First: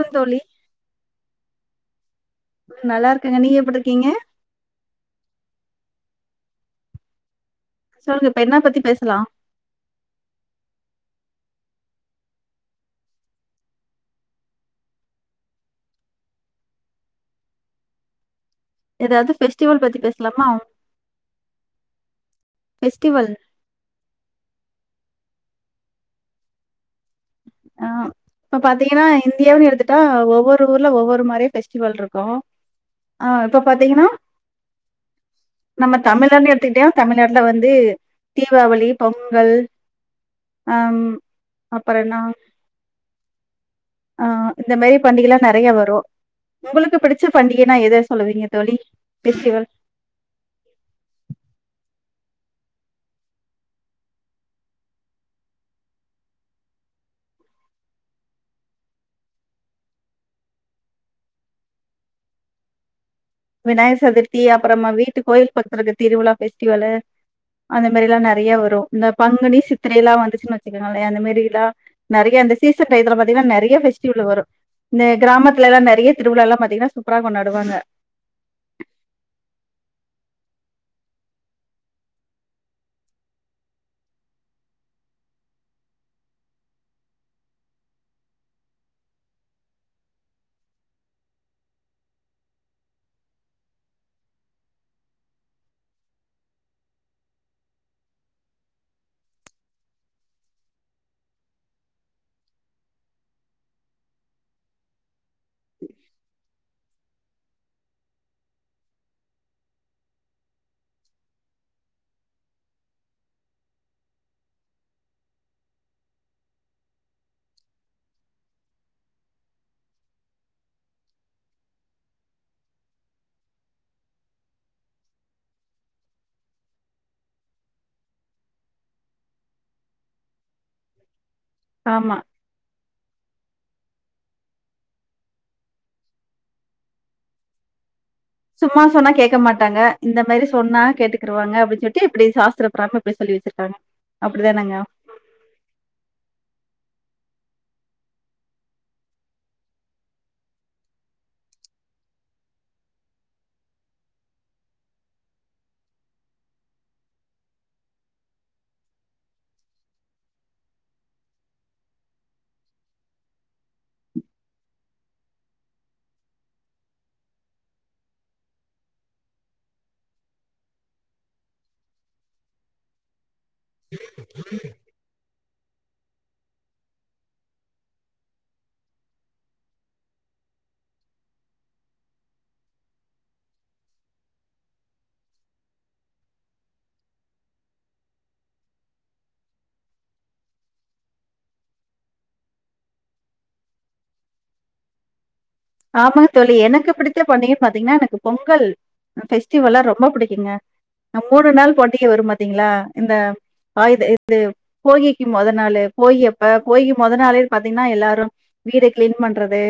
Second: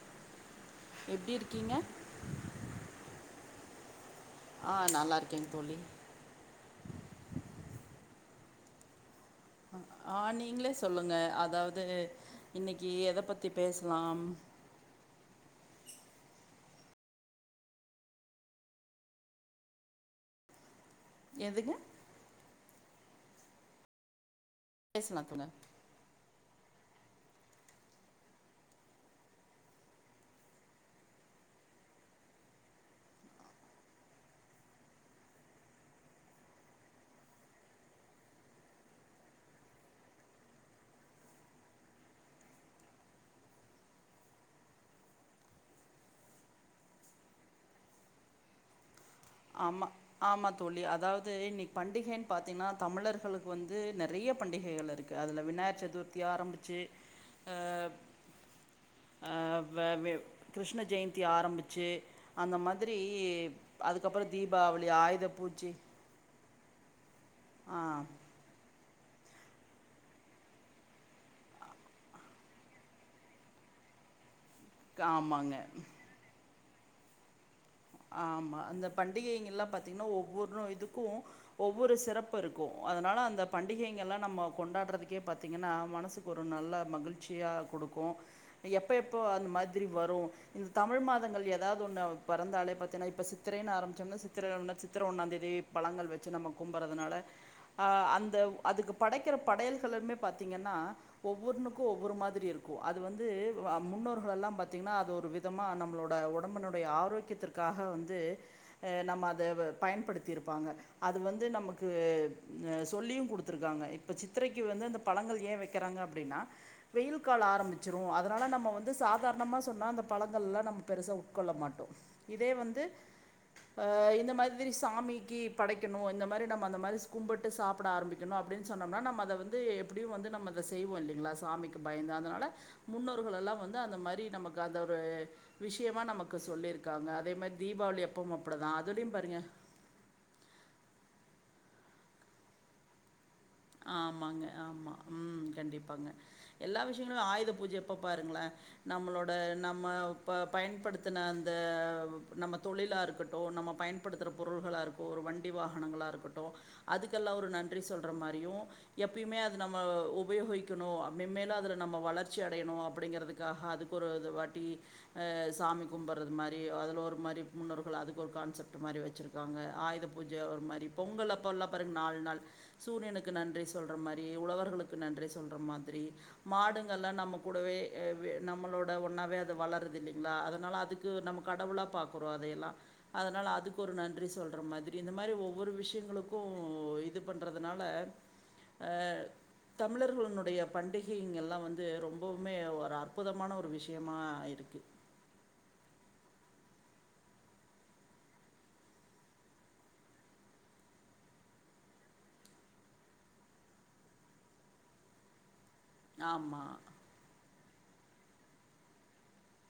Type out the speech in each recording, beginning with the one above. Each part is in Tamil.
லிங் தோழி எப்டி இருக்கீங்க நல்லா இருக்கங்க நீங்க எப்டி இருக்கீங்க ஆ நல்லாருகேங் தோழி சொல்லுங்க இப்ப என்னாப் பத்தி பேசலா ஆ நீங்களே சொல்லுங்க அதாவது இன்னைக்கி எதப் பத்தி பேசலாம் ஏதாவது ஃபெஸ்டிவல் பத்தி பேசலாமா எதுங்க ஃபெஸ்டிவல் பேசலா தோழி ஆ இப்போ பாத்தீங்கன்னா இந்தியானு எடுத்துட்டா ஒவ்வொரு ஊரில் ஒவ்வொரு மாரி ஃபெஸ்டிவல் இருக்கு ஆ இப்ப பாத்தீங்கன்னா நம்ம தமிழன்னு எடுத்துக்கிட்டயா தமிழ்நாட்டுல வந்து தீபாவளி பொங்கல் ஆம் அப்புற என்னா ஆ இந்த மாரி பண்டிகைல்லா நெறைய வரு உங்களுக்கு பிடிச்ச பண்டிகைன்னா எத சொல்லுவீங்க தோழி ஃபெஸ்டிவல் ஆமா ஆமா தோழி அதாவது இன்னைக் பண்டிகையின் பாத்திங்கன்னா தமிழர்களுக்கு வந்து நெறைய பண்டிகைகள் இருக்கு அதுல விநாயகர் சதுர்த்தி ஆரம்பிச்சு ஆ ஆ வ கிருஷ்ண ஜெயந்தி ஆரம்பிச்சு அந்த மாரி விநாயக சதுர்த்தி அப்றோ நம்ம வீட்டு கோயில் பூஜை பக்கத்து இருக்கு திருவிழா பெஸ்டிவலு ஆ அந்த மாதிரி எல்லாம் நெறைய வரும் இந்த பங்குனி சித்திரையல்லாம் வந்துச்சுன்னு வச்சுக்கோங்களோன் அந்த மாரி எல்லாம் நெறைய அந்த சீசன் டயதில பாத்தீங்கன்னா நெறைய பெஸ்டிவல் வரும் இந்த ஆமாங்க கிராமத்துல எல்லாம் நெறைய திருவிலால்லாம் பாத்தீங்கன்னா சூப்பரா கொண்டாடுவாங்க ஆமா அந்த பண்டிகைங்க எல்லாம் பாத்தீங்கன்னா ஒவ்வொரு இதுக்கும் ஒவ்வொரு சிறப்பு இருக்கும் அதனால அந்த பண்டிகைங்க எல்லாம் நம்ம கொண்டாடுறதுக்கே பாத்தீங்கன்னா மனசுக் ஒரு நல்ல மகிழ்ச்சியா கொடுக்கும் எப்போ எப்போ அந்த மாதிரி வரும் இந்த தமிழ் மாதங்கள் ஏதாவது ஒன்னு பறந்தாலே பாத்தீங்கன்னா இப்ப சித்திரன்னு ஆரம்பிச்சோம்னா சித்திரை ஓன்னு சித்திர ஒன்னாம் தேதி பழங்கள் வச்சு நம்ம கும்புறதுனால ஆ அந்த அதுக்கு படைக்கிற படையல்கமே பாத்திங்கன்னா ஒவ்வொண்ணுக்கும் ஒவ்வொரு மாதிரி இருக்கும் அது வந்து முன்னோர்கள் எல்லாம் பாத்தீங்கன்னா அது ஒரு வி தமா நம்மளோட உடம்புனுடைய ஆரோக்கியத்திற்காக வந்து ஆ நம்ம அதை பயன்படுத்திருப்பாங்க அது வந்து நமக்கு சொல்லியும் கொடுத்துருக்காங்க இப்ப சித்திரைக்கு வந்து அந்த பழங்கள் ஏன் வைக்கிறாங்க அப்டின்னா வெயில் காலம் ஆரம்பிச்சிரும் அதனால் நம்ம வந்து சாதாரணமா சொன்னால் அந்த பழங்கள்லாம் நம்ம பெருசாக உட்கொள்ள மாட்டோம் இதே வந்து ஆ இந்த மாதிரி சாமிக்கி படைக்கணும் இந்த மாரி நம்ம அந்த மாதிரி கும்பிட்டு சாப்ட ஆரம்பி க்கணும் அப்டின்னு சொன்னோம்னா நம்ம அதை வந்து எப்டியும் வந்து நம்ம அதை செய்வோம் இல்லைங்களா சாமிக்கு பயந்து ஆமா அதனால முன்னோர்களெல்லாம் வந்து அந்த மாரி நமக்கு அந்த ஒரு விஷயமா நமக்கு சொல்லிர்க் க்காங்க அதோ மாதிரி தீபாவளி அப் சும்மா சொன்னா கேக்க மாட்டாங்க இந்த மாரி சொன்னா கேட்டு கிருவாங்க அப்டின் சொல்லிட்டு இப்டி சாஸ்திரப்பறாம இப்டி சொல்லி வச்சுருக்காங்க ஆமாங்க. அப்டிதானங்க ஆமா. ம் கண்டிப்பாங்க எல்லா விஷயங்களும் ஆயுத பூஜை அப்ப பாருங்களோ நம்மளோட நம்ம இப்ப பயன்படுத்தின அந்த நம்ம தொழிலா இருக்கட்டும் நம்ம பயன் பயன்படுத்துற பொருள்களா இருக்க ஒரு வண்டி வாகனங்களா இருக்கட்டும் அதுக்கெல்லாம் ஒரு நன்றி சொல்ற மாரியும் எப்பியுமே அது நம்ம உபயோகிக்கணும் மேம்மேலும் அதுல நம்ம வளர்ச்சி அடையணும் அப்டிங்கிறது கமா அதுகு ஒரு வாட்டி ஆ சாமி கும்புறது மாரி அதுல ஒரு மாரி முன்னோர்கள் அதுக்கு ஒரு கான்செப்ட் மாரி வச்சி ருக்காங்க ஆயுத பூஜை ஒரு மாதிரி பொங்கல்ப்பல்லாம் பாருங்க நாலு நாள் சூரியன் னுக்கு நன்றி சொல்ற மாதிரி உழவர்களுக்கு நன்றி சொல்ற மாதிரி மாடுங்கள்லாம் நம்ம கூடவே நம்மளோட ஒன்னாவே அது வளருது இல்லைங்களா அதனால அதுக்கு வந்து நம்ம கடவுளா பாக்குறோ அதேயேல்லா அதனால் அதுக்கு ஒரு நன்றி சொல்ற மாதிரி இந்த மாதிரி ஒவ்வொரு விஷயங்களுக்கும் இது பண்ணுறதுனால அ தமிழர்களுடைய பண்டிகைங்கெல்லாம் வந்து ரொம்பவுமே ஒரு அற்புதமான ஒரு விஷயமா இருக்கு ஆமா தோழி எனக்குப்புடித்த பண்டிகைன்னு பாத்தீங்கன்னா எனக்கு பொங்கல் பெஸ்டிவெல ரொம்ப பிடிக்குங்க மூணு நாள் பண்டிக வரும் மாத்தீங்களா இந்த ஆயத இது போகிக்கு மொத நாளு போகி அப்ப ஆமாம் போகி மொத நாளே பாத்தீங்கன்னா எல்லாரும் வீடு கிளீன் பண்றது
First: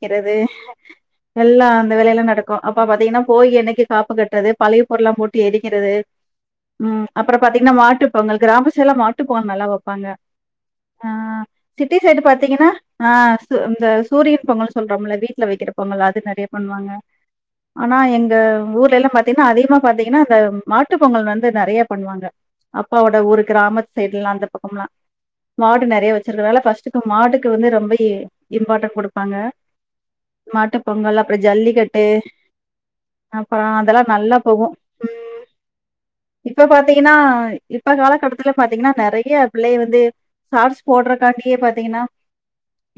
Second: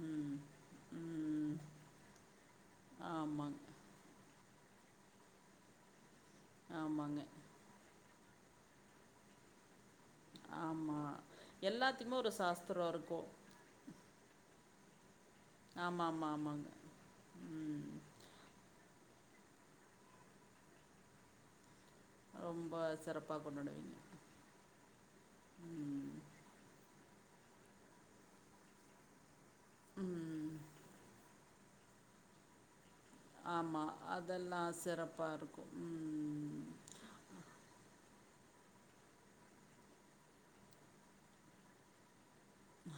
க்கிறது ம் ம் எல்லாம் அந்த வேலைய எல்லாம் நடக்கும் அப்போ பாத்தீங்கன்னா போகி ஆமாங்க. அன்னைக்கு காப்பு கட்டுறது பழைய பொருலாம் போட்டு எரிக்கிறது உ ஆமாங்க. அப்றோம் பாத்தீ என்ன மாட்டுப் பெங்கால் கிராம சயீட்லா மாட்டுப்பொங்கல் நல்லா வைப்பாங்க ஆமா. ஆ சிட்டி எல்லாத்துக்குமே சைடு ஒரு பா்த்தீங்கன்னா சாஸ்திரம் ஆ இருக்கும். இந்த சூரிய பொங்கல் சொல்றோம்ல வீட்ல வைக்கிற ஆமா, பொங்கல் அது ஆமா, நெறய ஆமாங்க. பண்ணுவாங்க ம். ஆனா எங் இந்த ஊர்ல எல்லா பாத்தீங்கன்னா அதிகமா பாத்தீங்கன்னா அந்த மாட்டுப் பொங்கல் வந்து நெறயப் பண்ணுவாங்க ரொம்ப அப்பாவோட சிறப்பா ஒரு கிராம கொண்டாடுவீங்க. சைடுல்லா அந்தப் பக்கம்ல்லா மாடு நெறய ம். வச்சுருக்கறதுனால ஃபஸ்ட்டுக்கு மாட்டுக்கு வந்து ரொம்ப இம்பார்டன்ட் கொடுப்பாங்க ம் மாட்டுப் பொங்கல் அப்புறோ ஜல்லிக்கட்டு அப்புறோ ஆமா நல்லா அதெல்லா போகு ம் சிறப்பா இருக்கூ ம் இப்ப பாத்தீங்கன்னா இப்ப காலகட்டத்துல பாத்தீங்கன்னா நெறய பிள்ளய வந்து ஷார்ட்ஸ் போட்றக் காட்டியெ பார்த்தீங்கன்னா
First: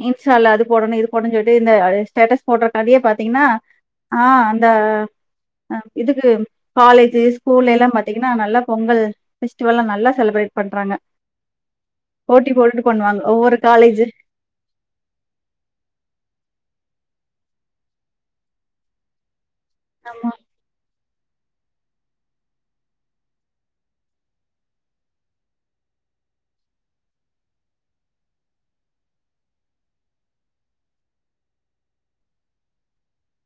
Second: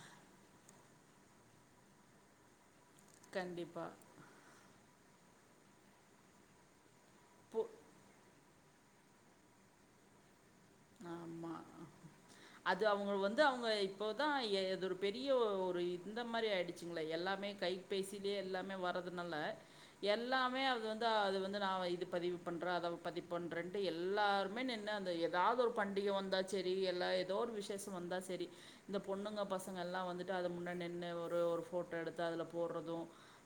இன்ஸா இல்ல அது போடணும் இது போடணும்ு சொல்லிட்டு இன்ஸ்ட்டாவுல ‌அது போடனூ இது போடனூ செல்ட்டு இநத ஸ்டேடஸ் போட்றத்துக்காண்டியே பாத்தீங்கன்னா கண்டிப்பா. ஆ அந்த அ இதுக்கு காலேஜ் பு தேஸ்கேவூல எல்லா பாத்தீங்கன்னா நல்லா பொங்கல் பெஸ்டிவெல்லா நல்ல செலிப்ரேட் பண்றாங்க ஆமா போட்டி போட்டுட்டு அது அவங்க பண்ணுவாங்க வந்து ஒவ்வொரு அவங்க காலேஜு இப்போதா எது ஒரு பெரிய ஒரு இந்தமாரி ஆயிடுச்சிங்களே எல்லாமே கைபேசிலயே எல்லாமே வர்துனால ஆமா எல்லாமே அது வந் அது வந்து நான் இது பதிவு பண்றே அத பதிவு பண்றேன்டு எல்லாருமே நின்னூ அந்த எட்தெ ஏதாவ் ஒரு பண்டிகை வந்தா சரி எல்லா எதே ஒரு விசேஷோ வந்தா சரி இந்த பொண்ணுங்க பசங்க எல்லா வந்துட்டு அது முன்னாட் நின்னூ ஒரு ஒரு போட்டோ எடுத்து அதுல போட்றதூ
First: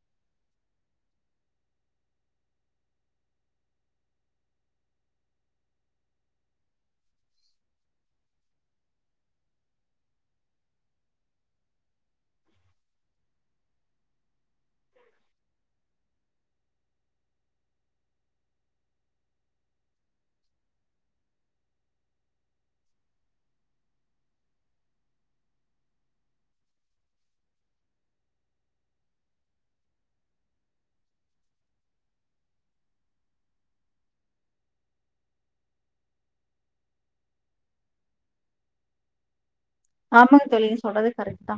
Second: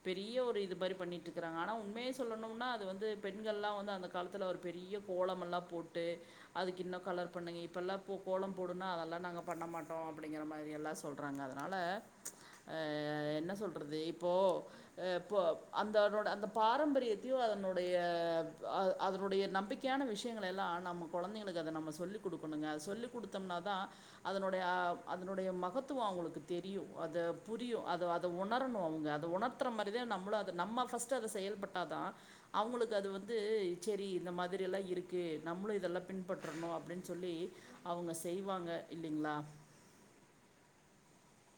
பெரிய ஒரு இது மாதிரி பண்ணிட்டு இருக்கறாங்க ஆனா உண்மைய சொல்லணும்னா அது வந்து பெண்கள்லா வந்து அந்த தலத்துல ஒரு பெரிய கோலமெல்லா போட்டு அதுக்கு இன்னூ கலர் பண்ணுங்க இப்பெல்லா போ கோலம் போடுன்னா அதெல்லா நாங்க பண்ண மாட்டோ அப்படிங்கிற மாதிரி எல்லா சொல்றாங்க அதனால அ என்ன சொல்றது இப்போ அ இப்ப ‌அந்தனேட பாரம்பரியத்தையூ அதனுடைய அத் அனுடைய நம்பிக்கை யான விஷயங்களலெல்லா நம்ம குழந்தைங்களுக்கு அத நம்ம சொல்லி் கொடுக்கணுங்க அத சொல்லிக் கொடுத்தோம்னா தா அதனுடைய அதனுடைய மகத்துவே அவங்களுக்கு தெரியும் அத புரியும் அத அதை உணரணும் அவங்க அத உணர்த்த வளத்தர மாதிரி தா நம்மளூ நம்ம ஃபர்ஸ்ட் அத செயல்பட்டாதா அவங்களுக்கு அது வந்து செரி இந்த மாதிரியல்லா இருக்கு நம்மளூ இதெல்லா பின்பற்றறனூ அப்படின் சொல்லி அவங்க செய்வாங்க இல்லிங்களா ஆமாங்க தோழி சொன்னது கரெக்ட் தா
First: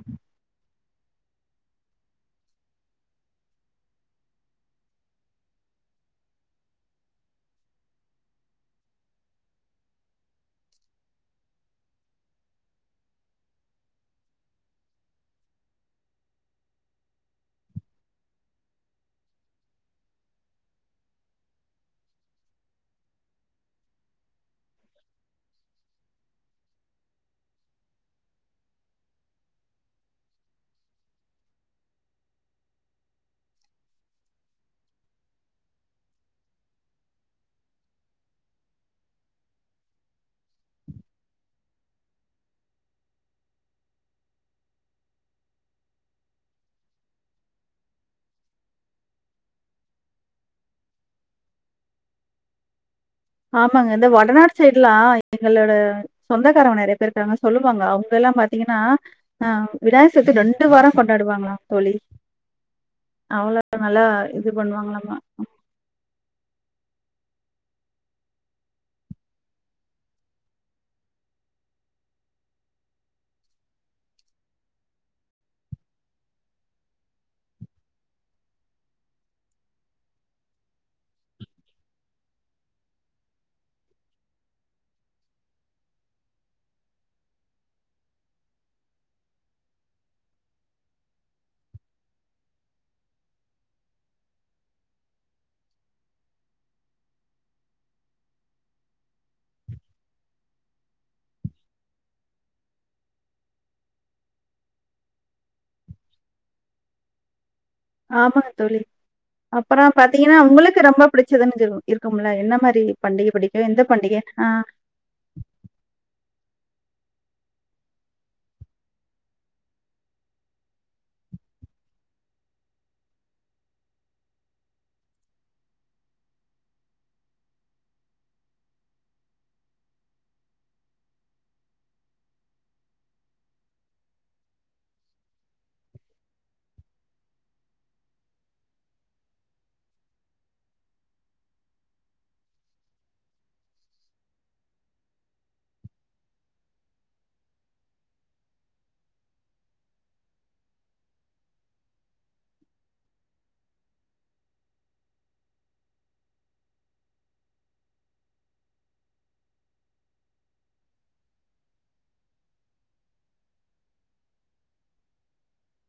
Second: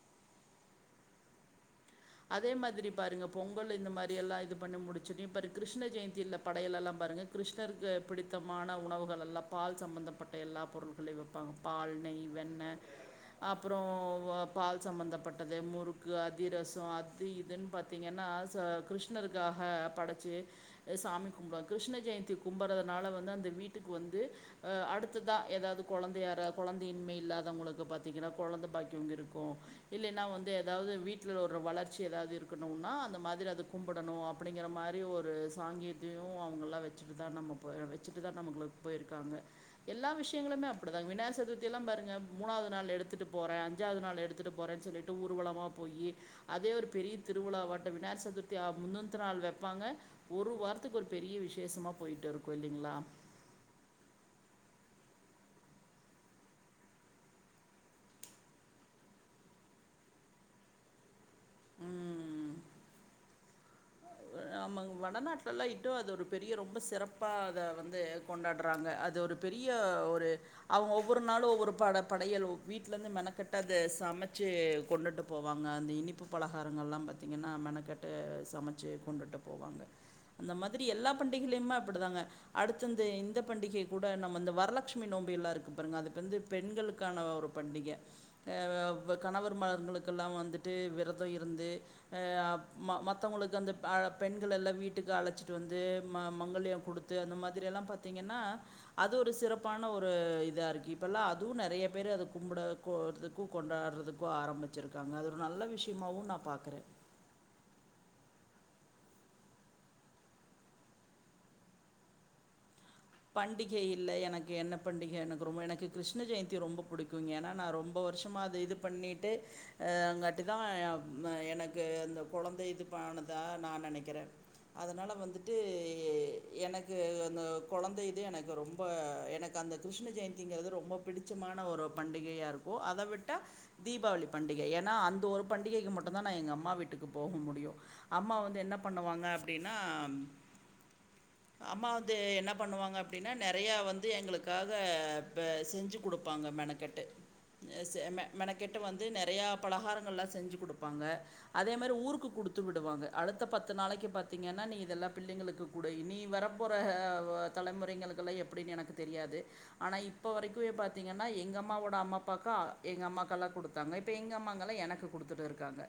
அதே மாதிரி பாருங்க பொங்கல் இந்த மாதிரி எல்லா இது பண்ணி முடிச்சுட்னே பாரு கிருஷ்ண ஜெயந்தியில படையலெல்லா பாருங்க கிருஷ்ணருக்கு பிடித்தமான உணவுகள் எல்லா பால் சம்பந்தப்பட்ட எல்லா பொருள்களையூ வைப்பாங்க பால் நெய் வெண்ணெ அப்புறோ வோ பால் சம்பந்தப்பட்டது முறுக்கு அதிரஸ் ஸோ அது இதுன்னு பார்த்திங்கன்னா ஆ செ கிருஷ்ணருக்காக படைச்சி சாமி கும்பிடோங் கிருஷ்ண ஜெயந்தி கும்பறதுனால வந்து அந்த வீட்டுக்கு வந்து அ அடுத்ததா ஏதாவது குழந்தைய யார குழந்தையின்மைே இல்லாதவங்களுக்கு பார்த்தீங்கன்னா குழந்தை பாக்கியே இருக்கூ இல்லனா வந்து எதாவது வீட்ல ஒ ஒரு வளர்ச்சி ஏதாவது இருக்கணும்னா அந்த மாதிரி அது கும்பிடணூ அப்படிங்கிற மாரி ஒரு சாங்கீத்தையூ அவங்கள்லா வெச் வச்சுட்டு தா நம்ம போயிர் வச்சுட்டு தா நம்மளுக்கு போயிருக்காங்க எல்லா விஷயங்களுமே அப்படிதா விநாய சதுர்த்திலா பாருங்க மூணாவது நாள் எடுத்துட்டு போறே அஞ்சாவது நாள் எடுத்துட்டு போறேன்னு சொல்லிட் ஊர்வலமா போயீ அதே ஒரு பெரிய திருவிழா வாட்டே விநாயக சதுர்த்தி முன்னத்த நாள் வைப்பாங்க ஒரு வாரத்துக்கு ஒரு பெரிய விசேஷமா போயிட்டு இருக்கூ இல்லிங்ளா ஆமாங்க இந்த வடநாடு சைடு்லாம் எங்களோட சொந்தக்காரன் நெறைய பேர் இருக்காங்க சொல்லுவாங்க அவங்க எல்லாம் பாத்தீங்கன்னா அ விநாயக சத்து ரெண்டு வாரம் கொண்டாடுவாங்க தோழி அவ்ளோ ஆமாங் வடநாட்டுலல்லாம் இன்னும் அது ஒரு பெரிய ரொம்ப சிறப்பா அத வந்து கொண்டாடுறாங்க அது ஒரு பெரிய ஒரு அவங்க ஒவ்வொரு நாளும் ஒவ்வொரு பட படையல் வீட்ல இருந்து மெனக்கட்டு அதை சமைச்சு கொண்டுட்டு போவாங்க அந்த இனிப்பு பலகாரங்கள் எல்லாம் பாத்தீங்கன்னா மெனக்கட்டு சமைச்சு கொண்டுட்டு போவாங்க இந்த மாதிரி எல்லா பண்டிகையுமே அப்டிதாங்க அடுத்து இந்த பண்டிகை கூட நம்ம இந்த வரலட்சுமி நோம்புல்லாம் இருக்கு பாருங்க அதுக்குவந்து பெண்களுக்கான ஒரு பண்டிகை கணவர் மார்களுக்கெல்லாம் வந்துட்டு விரதம் இருந்து ஆ அம்மா மத்தவங்களுக்கு அந்த பெண்கள்ள எல்லாம் வீட்டுக்கு அழைச்சிட்டு வந்து ம மங்கல்யம் கொடுத்து அந்த மாதிரலாம் பாத்தீங்கன்னா அது ஒரு சிறப்பான ஒரு இதா இருக்கு இப்பல்லாம் அதுவும் நெறைய பேர் அதை கும்பிட கோதுக்கும் கொண்டாடுறதுக்கும் ஆரம்பிச்சிருக்காங்க அது ஒரு நல்ல விஷயமவும் நான் பாக்குறேன் ஆமாங்க தோழி அப்றோ பாத்தீங்கன்னா உங்களுக்கு ரொம்ப பிடிச்சதுன்னு இருக்கும்ல என்ன மாதிரி பண்டிகை படி எந்த இல்லை பண்டிகை ஆ எனக்கு என்ன பண்டிகை எனக்கு ரொம்ப எனக்கு கிருஷ்ண ஜெயந்தி ரொம்ப புடிக்கும்ங்க ஏன்னா நான் ரொம்ப வருஷமா அது இது பண்ணிட்டு ஆங்கட்டி தான் எனக்கு இந்த கொழந்தை இது பானதா நான் நெனைக்கிறேன் அதனால வந்துட்டு எனக்கு அந்த கொழந்தை இது எனக்கு ரொம்ப எனக்கு அந்த கிருஷ்ண ஜெயந்திங்கிறது ரொம்ப பிடிச்சமான ஒரு பண்டிகையாக இருக்கும் ஓ அத விட்ட தீபாவளி பண்டிகை ஏன்னா அந்த ஒரு பண்டிகைக்கு மட்டும்தான் நான் எங்க அம்மா வீட்டுக்கு போக முடியும் அம்மா வந்து என்ன பண்ணுவாங்க அப்டின்னா அம்மா வந்து என்ன பண்ணுவாங்க அப்டின்னா நெறைய வந்து எங்களுக்காக செஞ்சு கொடுப்பாங்க மெனக்கட்டு மெனக்கெட்டு வந்து நெறையா பலகாரங்கள்லாம் செஞ்சு கொடுப்பாங்க அதே மாதிரி ஊருக்கு குடுத்துவிடுவாங்க அடுத்த பத்து நாளைக்கு பாத்தீங்கன்னா இதெல்லாம் பிள்ளைங்களுக்கு கூட நீ வரப்போகிற தலைமுறைகளுக்கெல்லாம் எப்டின்னு எனக்கு தெரியாது ஆனா இப்ப வரைக்குமே பாத்தீங்கன்னா எங்க அம்மாவோட அம்மா அப்பாக்கா எங்க அம்மாக்கல்லாம் கொடுத் [unintelligible] இப்ப எங்க அம்மாங்கலாம் எனக்கு கொடுத்துட்டுருக்காங்க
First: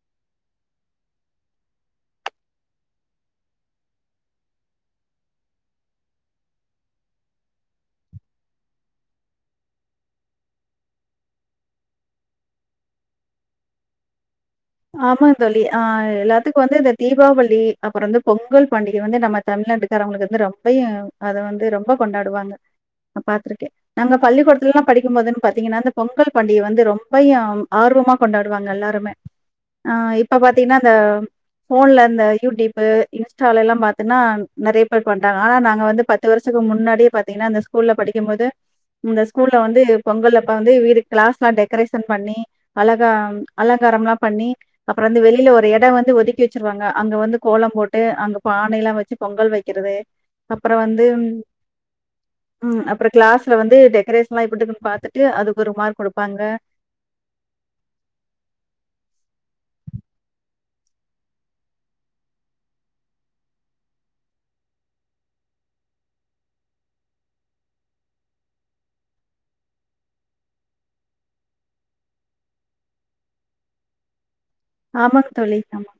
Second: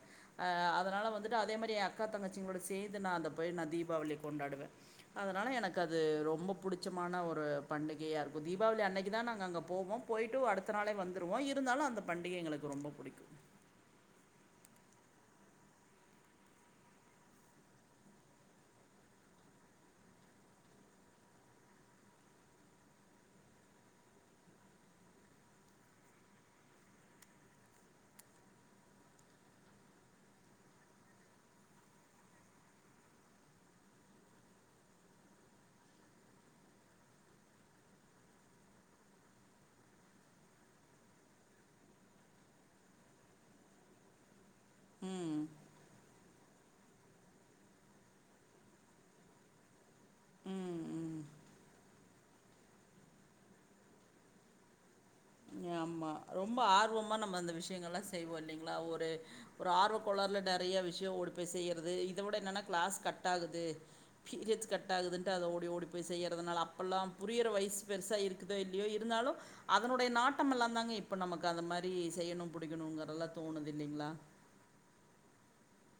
அ அதனால வந்துட்டு அதே மாதிரி என் அக்கா தங்கச்சிங்களோட சேந்து நான் அந்த போய் நான் தீபாவளி கொண்டாடுவேன் அதனால எனக்கு அது ரொம்போ புடிச்சமான ஒரு பண்டிகையா இருக்கும் தீபாவளி அன்னைக்கு தான் நாங்க அங்க போவோம் போயிட்டு அடுத் தனாளே வந்துருவோம் இருந்தாலும் அந்த பண்டிகை எங்களுக்கு ரொம்ப பிடிக்கும் ஆமாந்தோழி ஆ எல்லாத்துக்கும் வந்து இந்த தீபாவளி அப்றோ வந்து பொங்கல் பண்டிகை வந்து நம்ம தமிழ்நாட்டுக்காரவங்களுக்கு வந்து ரொம்பையும் அதை வந்து ரொம்ப கொண்டாடுவாங்க நான் பாத்ருக்கேன் நாங்க பள்ளிக்கூடத்துலல்லாம் படிக்கும்போதுன்னு பாத்தீங்கன்னா இந்த பொங்கல் பண்டிகை வந்து ரொம்பயு ஆர்வமா கொண்டாடுவாங்க எல்லாருமே ஆ இப்ப பாத்திங்கனா அந்த போன்ல இந்த யூடியூப் இன்ஸ்டாலலாம் பாத்தேன்னே நெறைய பேர் பண்றாங்க ஆனா நாங்க வந்து ப பத்து வருஷத்துக்கு முன்னாடியே பாத்தீங்கன்னா அந்த ஸ்கூல்ல படிக்கு போது இந்த ஸ்கூல்ல வந்து பொங்கல் அப்ப வந்து வீடு க்ளஸ்லா டெக்ரேஷன் பண்ணி அழகா அலங்காரல்லா பண்ணி அப்றோ ம். வெளில ஒரு இடம் வந்து ஒதுக்கி வச்சிருவாங்க அங்க வந்து கோலம் போட்டு அங்க பானைய எல்லா வச்சு பொங்கல் வைக்கிறது அப்றோ ம், வந்து ம். ம் அப்றோ க்ளாஸ்ல வந்து டெக்கரேஷன்லா எப்டியிருகுன்னு பாத்துட் ஆமா ரொம்ப ஆர்வமா நம்ம அந்த விஷயங்கள்லா செய்வோ இல்லைங்களா ஒரு ஒரு ஆர்வக்கோளார்ல நெறைய விஷயோ ஓடி போய் செய்றது இத விட என்னன்னா க்ளாஸ் கட் ஆகுது பீரியட்ஸ் கட் ஆகுதுன்ட்டு அத ஓடி ஓடி போய் செய்றதுனால அப்பல்லா புரியிற வயசு பெருசா இருக்குதோ இல்லையோ இருந்தாலு அதனுடைய நாட்டம் எல்லா தாங்க இப்ப நமக்கு அந்த மாறி செய்யணு புடிக்கணும்ங்கறதெல்லா தோணுது இல்லைங்ளா ஆமாங் தோழி ஆமா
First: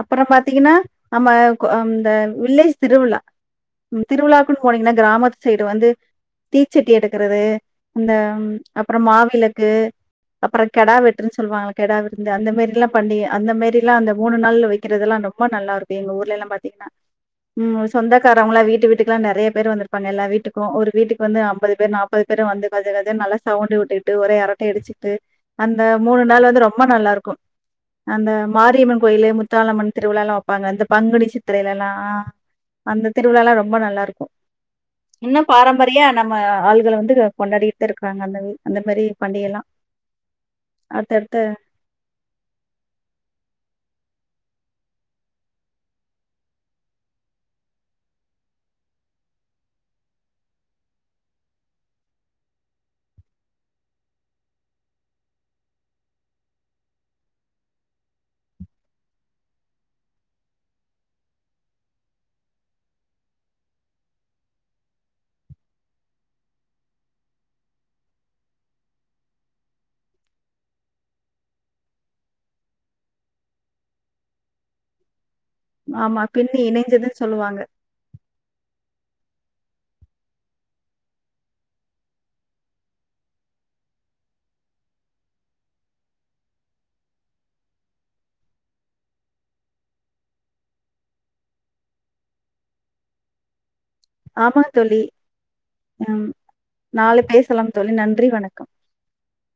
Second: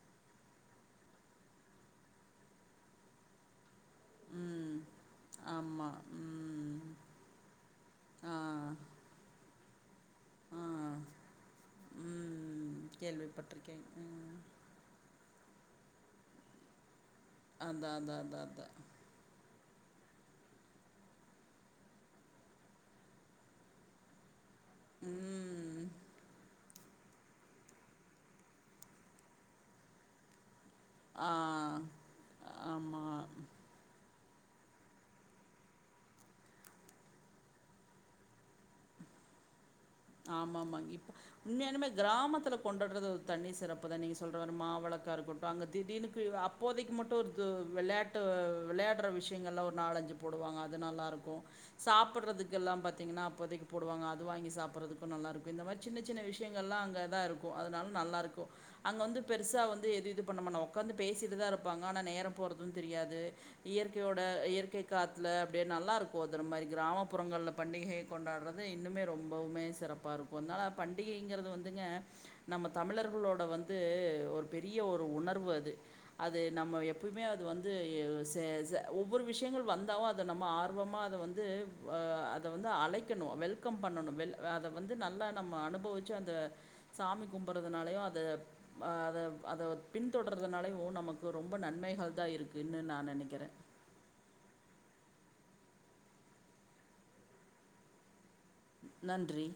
அப்புறோ பாத்தீங்கன்னா நம்ம அந்த வில்லேஜ் திருவிழா திருவிழாக்கு ம் போனீங்கன்னா கிராமத்து சைடு வந்து ஆமா ம் தீச்சட்டி எடுக்குறது அந்த ஆ அப்புறோ மாவிளக்கு ஆ அப்புறோ கெடா வெட்டுன்னு சொல்லுவாங்க இல்ல கெடா விரு அந்த ம் மாறில்லா பண்ணி அந்த அந்த கேள்விப்பட்டிருக்கேன் மாறில்லா அந்த மூணு ம் நாள்ல வெக்கிறது எல்லா ரொம்ப நல்லா இருக்கு எங்க ஊர்ல எல்லா பாத்தீங்கன்னா உம் அதான் அதான் அதான் சொந்தக்காரவங்கல்லா அதான் வீட்ட வீட்டுக் நெறைய பேர் வந்திருப்பாங்க எல்லா வீட்டுக்கும் ஒரு வீட்டுக்கு வந்து அம்பது பேர் நாப்பது பேரு வந்து கஜ கஜன்னு நல்லா சவுண்ட் உட்டு ட்டு ஒரே அரட்டை அடிச்சுட்டு அந்த ம் மூணு நாள் வந்து ரொம்ப நல்லா இருக் கும் அந்த மாரியம்மன் கோயிலு முத்தாளம்மன் திருவிழா எல்லா வெப்பாங்க அந்த பங்குனி ஆ சித்திரைல எல்லா அந்த ஆமா திருவிழால்லா ரொம்ப நல்லாயிருக்கும் இன்னம் பாரம்பரியா நம்ம ஆள்கள வந்து கொண்டாடிட்டு தா இருக்கறாங்க அந்த அந்த மாறி பண்டிக எல்லா ஆமா ஆமாங்க இப்ப உண்மையாலுமே கிராமத்துல கொண்டாட்றது ஒரு தனி சிறப்பு தா நீங்க சொல்ற மாவிளக்கா இருக்கட்டு அங்க தீடிர்னு அப்போதைக்கு மட்டு ஒரு வெளாட் ட்டு விளையாட்ற விஷயங்கள்லா ஒரு நாளாச்சு போடுவாங்க அது நல்லா இருக்கும் சாப்பட்றதுக்கு எல்லா பாத்தீங்கன்னா அப்போதைக்கு போடுவாங்க அது வாங்கி சாப் பட்றதுக்கும் நல்லாருக்கும் இந்த மாறி சின்ன சின்ன விஷயங்கள்லா அங்க தா இருக்கும் அதனால நல்லா இருக்கும் அங்க வந்து பெருசா வந்து எது இது பண்ணமாட்டாங்க உக்காந்து பேசிட்டுதா இருப்பாங்க ஆனா நேரோ போறதும் தெரியாது இயற்கையோட இயற்கை காத்துல அப்டியே நல்லா இருக்கும் அது அந்த மாறி கிராமப்புறங்கள்ல பண்டிகை கொண்டாட்றது இன்னுமே ரொம்பவுமே சிறப்பாக இருக்கு அதனால பண்டிகைங்கிறது வந்துங்க நம்ம தமிழர்களோட வந்து ஒரு பெரிய ஒரு உணர்வு அது ஆமா. அது பின்னி நம்ம இணைஞ்சதுன்னு எப்பயுமே அது சொல்லுவாங்க. வந்து சே சே ஒவ்வொரு விஷயங்கள் வந்தாவு அத நம்ம ஆர்வமா அத வந்து அத வந்து அழைக் கணு வெல்கம் பண்ணணு வெல் அத வந்து நல்லா நம்ம அனுபவிச்சு அந்த சாமி கும்பட்றதுனாலையோ அத அ அத அத பின்தொடறதுனாலயு நமக்கு ரொம்ப நன்மைகள் தா இருக்குன்னு நா நெனைக்கிறே ஆமா தோழி ம் நாளை பேசலா தோழி நன்றி வணக்கம் நன்றி